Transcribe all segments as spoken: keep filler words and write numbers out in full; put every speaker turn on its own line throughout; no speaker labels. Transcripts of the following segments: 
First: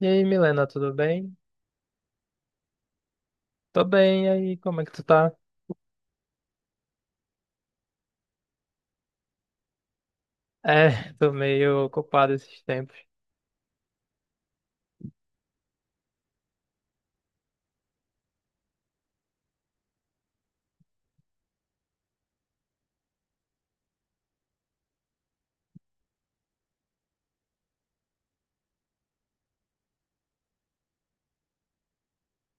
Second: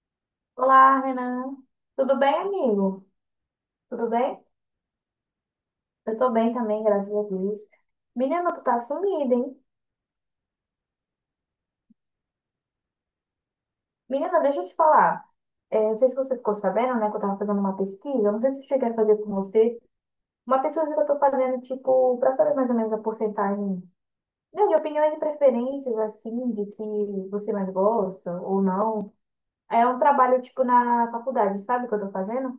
E aí, Milena, tudo
Olá,
bem?
Renan. Tudo bem, amigo?
Tô
Tudo
bem, e
bem?
aí, como é que tu tá?
Eu tô bem também, graças a Deus. Menina, tu tá sumida, hein?
É, tô meio ocupado esses tempos.
Menina, deixa eu te falar. É, não sei se você ficou sabendo, né, que eu tava fazendo uma pesquisa. Eu Não sei se eu cheguei a fazer com você. Uma pesquisa que eu tô fazendo, tipo, pra saber mais ou menos a porcentagem, né, de opiniões e preferências, assim, de que você mais gosta ou não. É um trabalho, tipo, na faculdade, sabe o que eu tô fazendo?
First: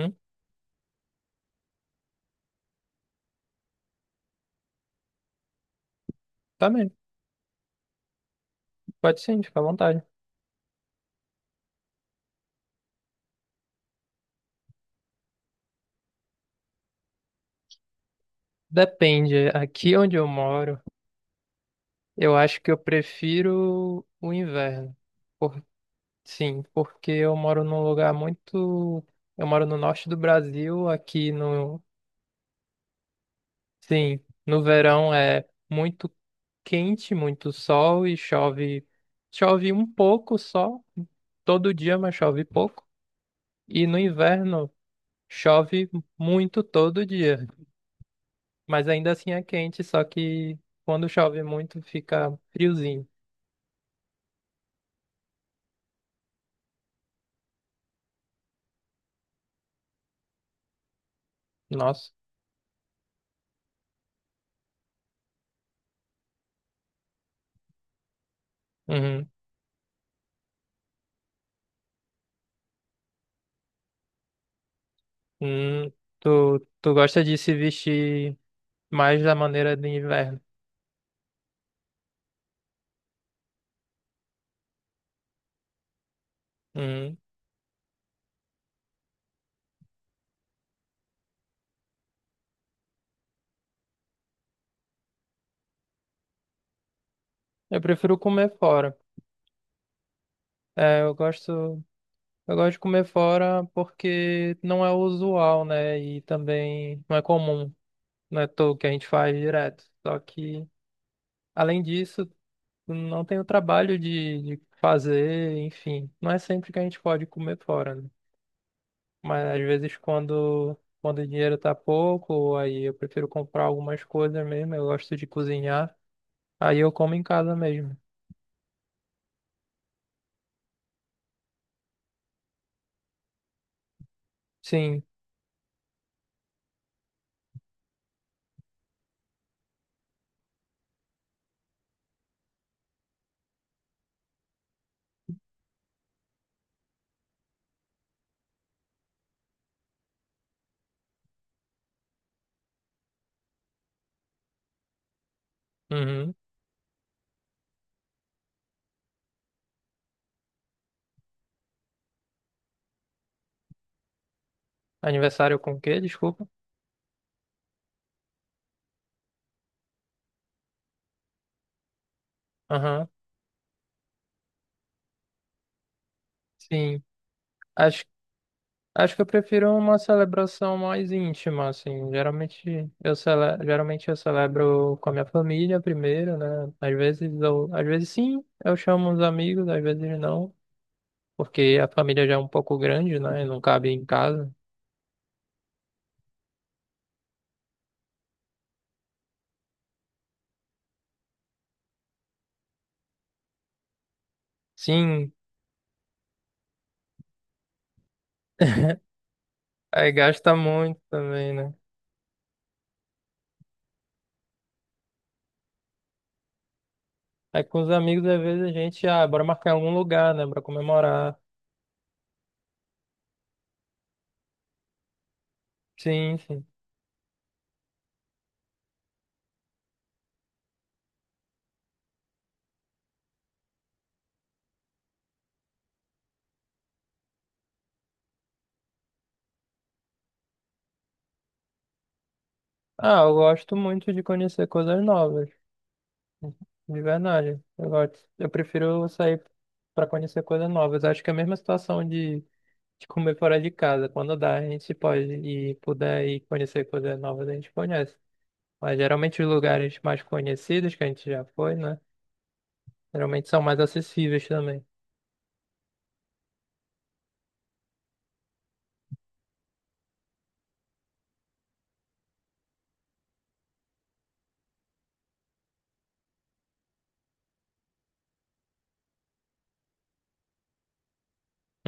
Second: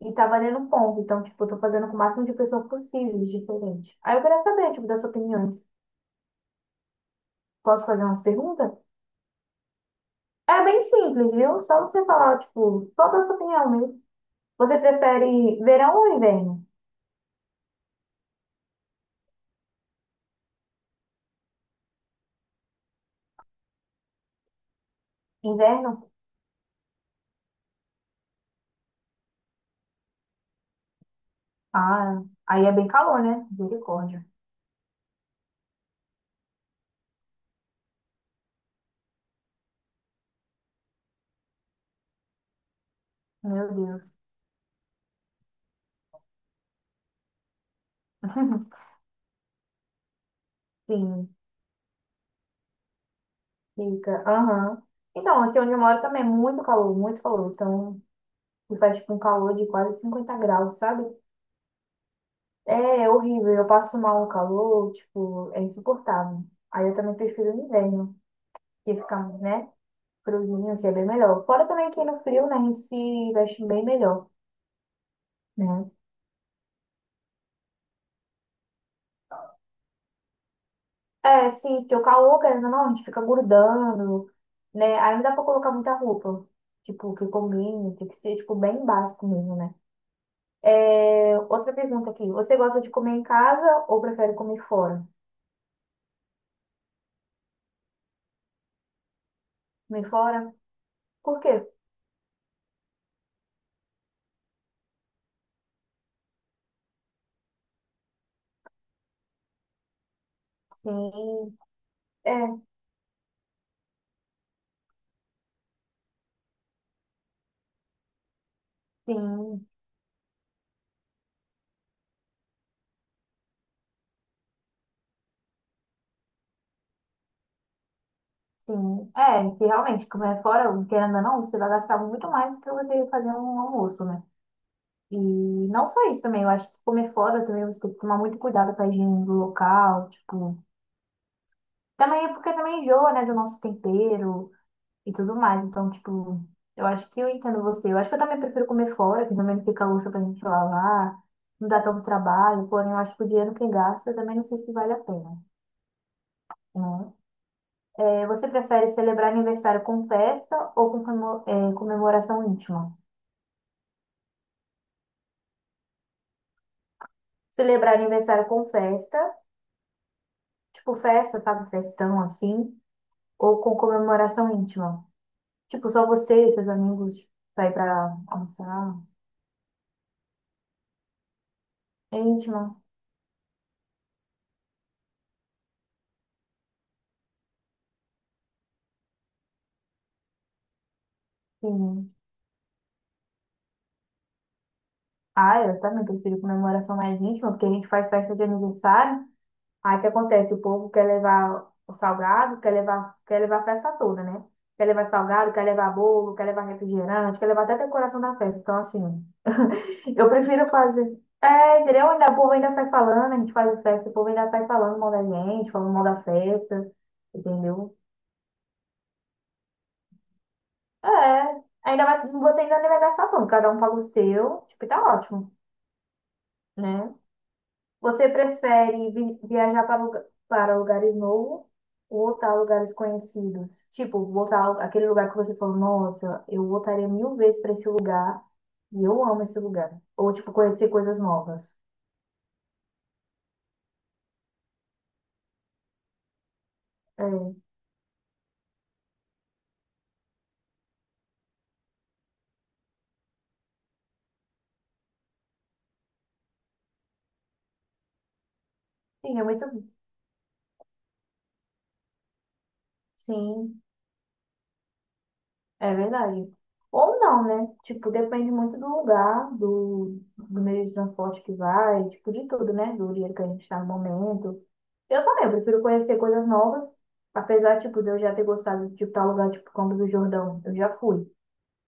E tá valendo um ponto. Então, tipo, eu tô fazendo com o máximo de pessoas possíveis, diferente. Aí eu queria saber, tipo, das suas opiniões.
tá bem.
Posso fazer umas perguntas?
Pode sim, fica à vontade.
É bem simples, viu? Só você falar, tipo, qual é a sua opinião mesmo? Você prefere verão ou inverno?
Depende, aqui onde eu moro, eu acho que eu prefiro o inverno. Por-
Inverno?
Sim, porque eu moro num lugar muito. Eu moro no norte do Brasil, aqui no.
Ah, aí é bem calor, né?
Sim,
Misericórdia.
no verão é muito quente, muito sol e chove. Chove um pouco só, todo dia, mas chove pouco.
Meu
E no
Deus.
inverno chove muito todo dia, mas ainda assim é quente, só que quando
Sim,
chove muito fica friozinho.
fica. Aham. Então, aqui onde eu moro também é muito calor, muito calor. Então, faz, tipo, um calor de quase cinquenta graus, sabe?
Nossa.
É horrível, eu passo mal no calor, tipo, é insuportável. Aí eu também prefiro o inverno, que fica,
Uhum.
né, friozinho, que é bem melhor. Fora também que no frio, né, a gente se veste bem melhor, né?
Hum. Tu, tu gosta de se vestir mais da maneira de inverno?
É, sim, porque o calor, querendo ou não, a gente fica grudando, né? Aí não dá pra colocar muita roupa, tipo,
Uhum.
que combine, tem que ser, tipo, bem básico mesmo, né? É, outra pergunta aqui, você gosta de comer em casa ou prefere comer fora?
Eu prefiro comer fora.
Comer fora?
É, eu
Por
gosto,
quê?
eu gosto de comer fora porque não é usual, né? E também não é comum, não é tudo que a gente faz direto. Só que,
Sim,
além disso,
é,
não tem o trabalho de, de fazer, enfim. Não é sempre que a gente pode comer fora, né? Mas às
sim.
vezes quando, quando o dinheiro tá pouco, aí eu prefiro comprar algumas coisas mesmo, eu gosto de cozinhar, aí eu como em casa mesmo.
Sim, é, que realmente, comer fora, querendo ou não, você vai gastar muito mais do que você fazer um almoço, né?
Sim.
E não só isso também, eu acho que comer fora também você tem que tomar muito cuidado com a higiene do local, tipo, também é porque também enjoa, né, do nosso tempero e tudo mais, então, tipo, eu acho que eu entendo você, eu acho que eu também prefiro comer fora, que também não fica louça pra gente lavar, não dá tanto trabalho, porém eu acho que o dinheiro que gasta também não sei se vale a pena,
Uhum.
né? É, você prefere celebrar aniversário com festa ou com comemo- é, comemoração íntima?
Aniversário com o quê? Desculpa.
Celebrar aniversário com festa, tipo festa, sabe, festão assim,
Aham.
ou com comemoração íntima? Tipo, só você e seus
Sim.
amigos vai
Acho
pra almoçar.
Acho que eu prefiro uma celebração mais íntima, assim.
É íntima,
Geralmente eu, cele... Geralmente eu celebro com a minha família primeiro, né? Às vezes eu... Às vezes sim, eu chamo os amigos, às vezes não, porque a
sim.
família já é um pouco grande, né? E não cabe em casa.
Ah, eu também prefiro comemoração mais íntima, porque a gente faz festa de aniversário. Aí o que acontece? O povo quer levar o salgado, quer levar, quer levar a festa toda, né? Quer levar
Sim,
salgado, quer levar bolo, quer levar refrigerante, quer levar até a decoração da festa. Então, assim.
aí
Eu
gasta
prefiro
muito
fazer.
também, né?
É, entendeu? Ainda, o povo ainda sai falando, a gente faz festa, o povo ainda sai falando mal da gente, falando mal da festa,
Aí com os
entendeu?
amigos, às vezes a gente, ah, bora marcar em algum lugar, né? Pra comemorar.
É, ainda mais, você ainda nem vai gastar tanto, cada um paga o seu, tipo, e tá ótimo,
Sim, sim.
né? Você prefere vi- viajar para, lugar- para lugares novos ou voltar a lugares conhecidos? Tipo, voltar ao- aquele lugar que você falou, nossa, eu voltaria mil vezes para esse lugar e eu amo esse lugar. Ou, tipo, conhecer coisas novas.
Ah, eu gosto muito de conhecer coisas novas. De
É,
verdade.
sim,
Eu gosto. Eu prefiro sair para conhecer coisas novas. Acho que é a mesma situação de, de comer fora de casa. Quando dá, a gente pode e puder ir conhecer coisas novas, a gente conhece. Mas geralmente
é
os
muito.
lugares mais conhecidos que a gente já foi, né? Geralmente são mais
Sim.
acessíveis também.
É verdade. Ou não, né? Tipo, depende muito do lugar, do, do meio de transporte que vai, tipo, de tudo, né? Do dinheiro que a gente está no momento. Eu também, eu prefiro conhecer coisas novas, apesar, tipo, de eu já ter gostado de tipo, tal lugar, tipo, Campos do Jordão. Eu já fui.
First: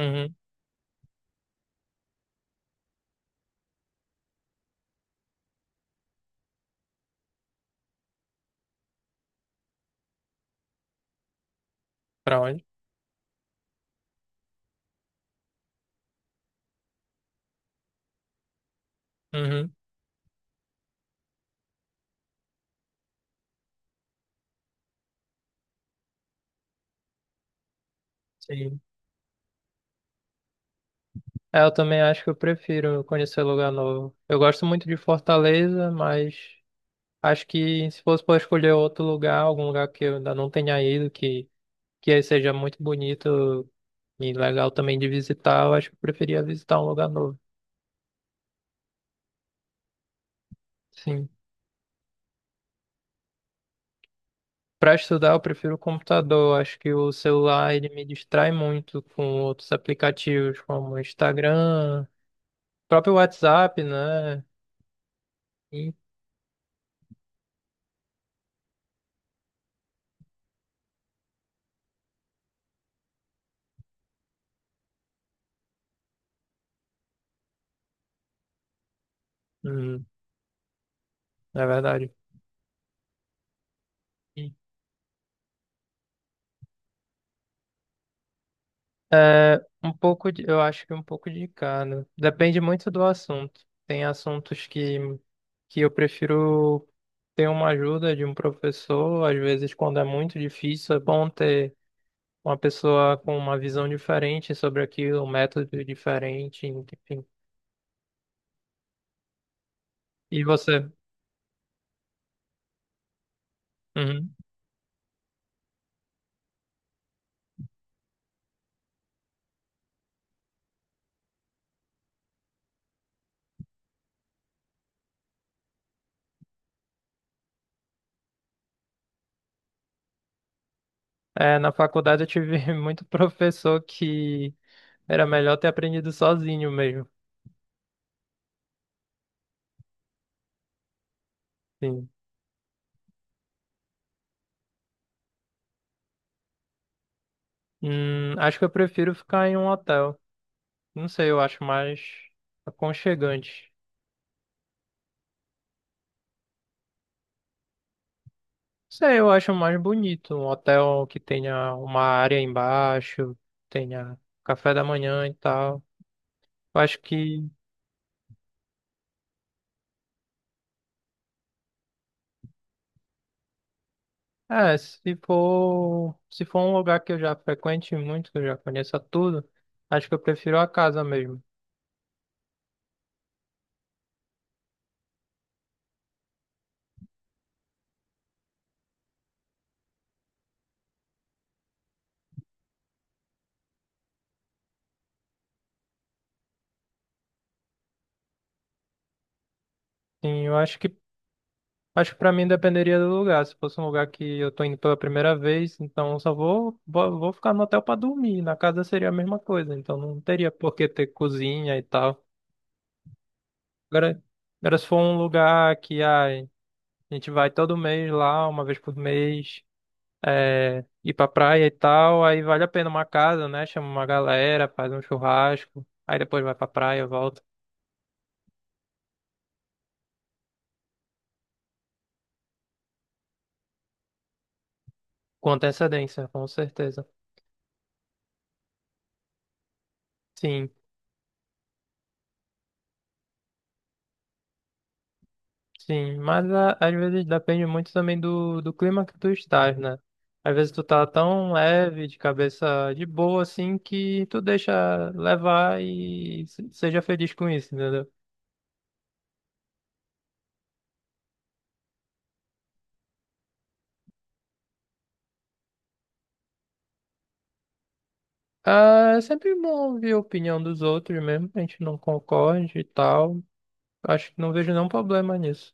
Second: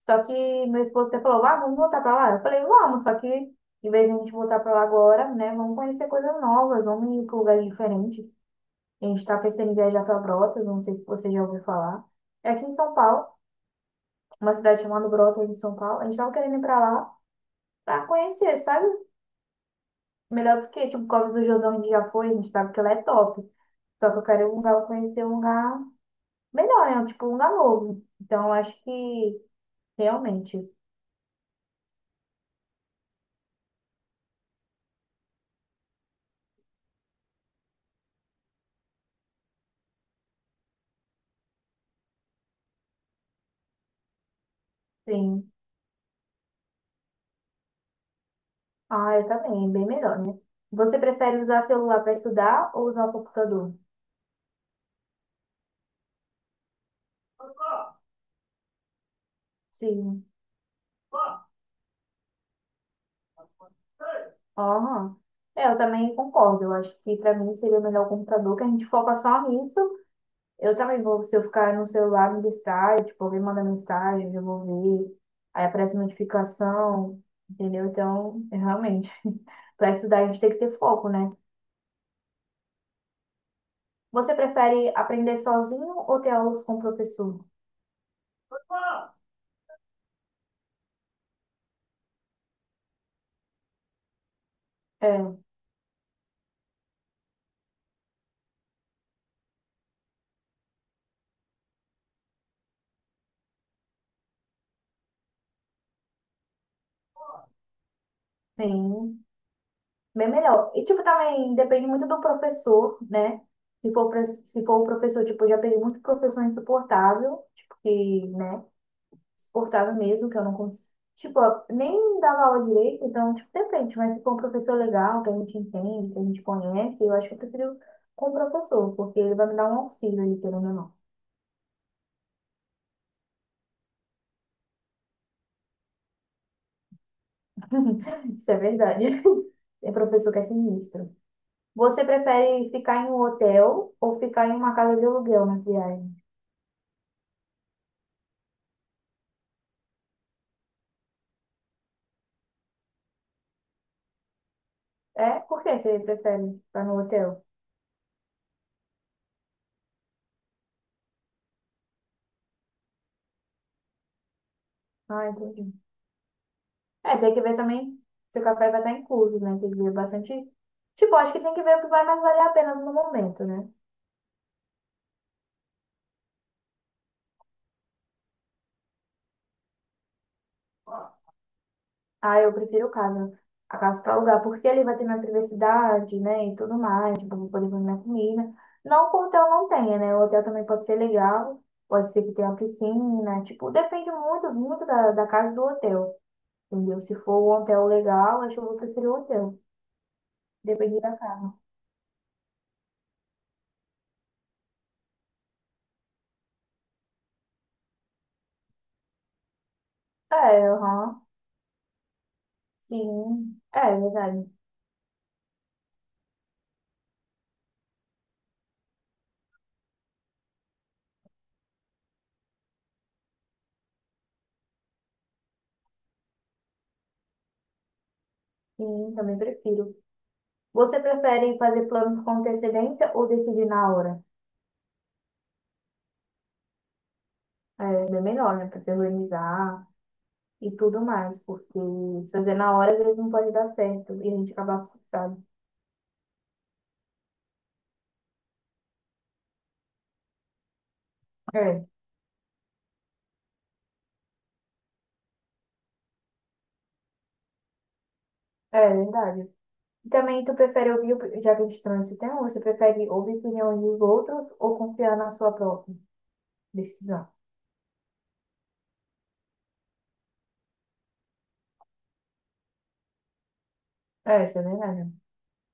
Só que meu esposo até falou, ah, vamos voltar pra lá. Eu falei, vamos, só que em vez de a gente voltar pra lá agora, né? Vamos conhecer coisas novas, vamos ir pra lugares diferentes. A gente tá pensando em viajar pra Brotas, não sei se você já ouviu falar.
Pra
É
onde?
aqui em São Paulo uma cidade chamada Brotas, em São Paulo. A gente tava querendo ir pra lá pra conhecer, sabe?
Uhum.
Melhor porque, tipo, Cova do Jordão a gente já foi, a gente sabe que ela é top. Só que eu quero ir um lugar, conhecer um lugar melhor, né? Tipo, um lugar novo. Então, eu
Sim.
acho que realmente,
É, eu também acho que eu prefiro conhecer lugar novo. Eu gosto muito de Fortaleza, mas acho que se fosse para escolher outro lugar, algum lugar que eu ainda não tenha ido, que que seja muito bonito e legal também de
sim.
visitar, eu acho que eu preferia visitar um lugar novo.
Ah, eu também, bem melhor, né? Você
Sim.
prefere usar celular para estudar ou usar o computador?
Para estudar, eu prefiro o computador. Acho que o celular ele me distrai muito com outros
Sim.
aplicativos como o Instagram, próprio WhatsApp, né?
Aham. É, eu
E,
também concordo. Eu acho que para mim seria melhor o computador, que a gente foca só nisso. Eu também vou, se eu ficar no celular, me distrai, tipo, alguém manda mensagem, eu vou ver, aí aparece notificação, entendeu? Então, é realmente, para
hum,
estudar a gente tem que ter foco, né?
é verdade.
Você prefere aprender sozinho ou ter aulas com o professor?
É, um pouco de, eu acho que um pouco de cada. Depende muito do assunto. Tem assuntos que,
É,
que eu prefiro ter uma ajuda de um professor. Às vezes, quando é muito difícil, é bom ter uma pessoa com uma visão diferente sobre aquilo, um método diferente, enfim.
sim, bem
E
melhor. E,
você?
tipo, também depende muito do professor, né? Se for, pra-
Uhum.
se for o professor, tipo, eu já peguei muito professor insuportável, tipo, que, né? Suportava mesmo, que eu não conseguia. Tipo, eu nem dava aula direito, então, tipo, depende, mas se for um professor legal, que a gente entende, que a gente conhece, eu acho que eu prefiro com o professor, porque ele vai me dar um auxílio ali, pelo ou não.
É, na faculdade eu tive muito professor que era melhor ter aprendido sozinho mesmo.
Isso é verdade. É professor que é sinistro. Você
Sim.
prefere ficar em um hotel ou ficar em uma casa de aluguel na viagem?
Hum, acho que eu prefiro ficar em um hotel. Não sei, eu acho mais aconchegante.
É? Por que você prefere ficar no hotel?
Não sei, eu acho mais bonito. Um hotel que tenha uma área embaixo, tenha café da manhã
Ah,
e
entendi.
tal. Eu acho
É, tem que
que,
ver também se o café vai estar incluso, né? Tem que ver bastante. Tipo, acho que tem que ver o que vai mais valer a pena no momento, né?
é, se for, se for um lugar que eu já frequente muito, que eu já conheça tudo, acho que eu prefiro a casa mesmo.
Ah, eu prefiro casa. A casa para alugar, porque ali vai ter minha privacidade, né? E tudo mais, tipo, vou poder fazer minha comida. Não que o hotel não tenha, né? O hotel também pode ser legal, pode ser que tenha piscina, tipo, depende muito, muito da, da casa do hotel, entendeu? Se for um hotel legal, acho que eu vou preferir o hotel,
Sim, eu acho que,
depende da casa.
Acho que pra mim dependeria do lugar. Se fosse um lugar que eu tô indo pela primeira vez, então eu só vou, vou, vou ficar no hotel pra dormir. Na casa seria a mesma coisa, então não
É,
teria por que ter
aham,
cozinha e tal.
sim, é
Agora,
verdade.
Agora se for um lugar que ai, a gente vai todo mês lá, uma vez por mês, é, ir pra praia e tal, aí vale a pena uma casa, né? Chama uma galera, faz um churrasco, aí depois vai pra praia, volta.
Sim, também prefiro. Você prefere fazer planos com antecedência ou decidir na hora?
Com antecedência, com certeza.
É é bem melhor, né? Pra se organizar. E
Sim,
tudo mais, porque se fazer na hora às vezes não pode dar certo e a gente acabar frustrado.
sim. Mas a- às vezes depende muito também do, do clima que tu estás, né? Às vezes tu tá tão
É,
leve, de cabeça de boa, assim, que tu deixa levar e se- seja feliz com isso, entendeu?
é verdade. E também tu prefere ouvir, op- já que a gente trouxe esse tema, você prefere ouvir opiniões dos outros ou confiar na sua própria decisão?
Ah, é sempre bom ouvir a opinião dos outros mesmo, que a gente não concorde e tal. Acho que
É,
não
isso é
vejo nenhum
verdade.
problema nisso.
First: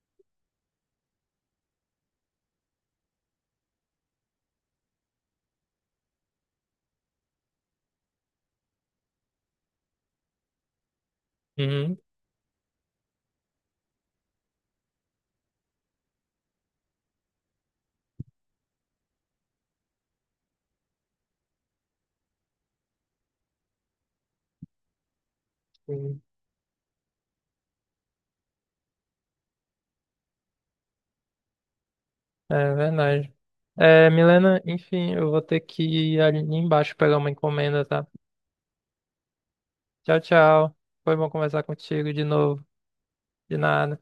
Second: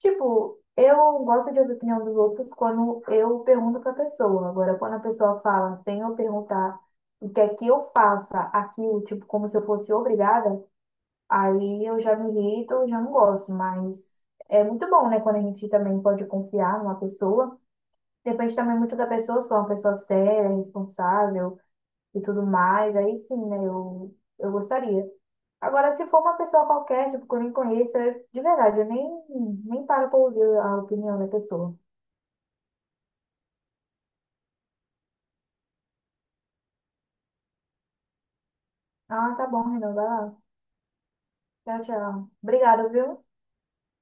Tipo, eu gosto de ouvir a opinião dos outros quando eu pergunto pra pessoa. Agora, quando a pessoa fala sem eu perguntar o que é que eu faça aquilo, tipo, como se eu fosse obrigada, aí
Uhum,
eu já me irrito, eu já não gosto, mas é muito bom, né? Quando a gente também pode confiar numa pessoa. Depende também muito da pessoa, se for uma pessoa séria, responsável e tudo mais. Aí sim, né? Eu, eu gostaria. Agora, se
sim.
for uma pessoa qualquer, tipo, que eu nem conheço, eu- de verdade, eu nem, nem paro pra ouvir a opinião da pessoa.
É verdade. É, Milena, enfim, eu vou ter que ir ali embaixo pegar uma encomenda, tá?
Ah, tá bom, Renan, vai
Tchau,
lá.
tchau. Foi bom conversar
Tchau,
contigo de
tchau.
novo.
Obrigada, viu?
De nada.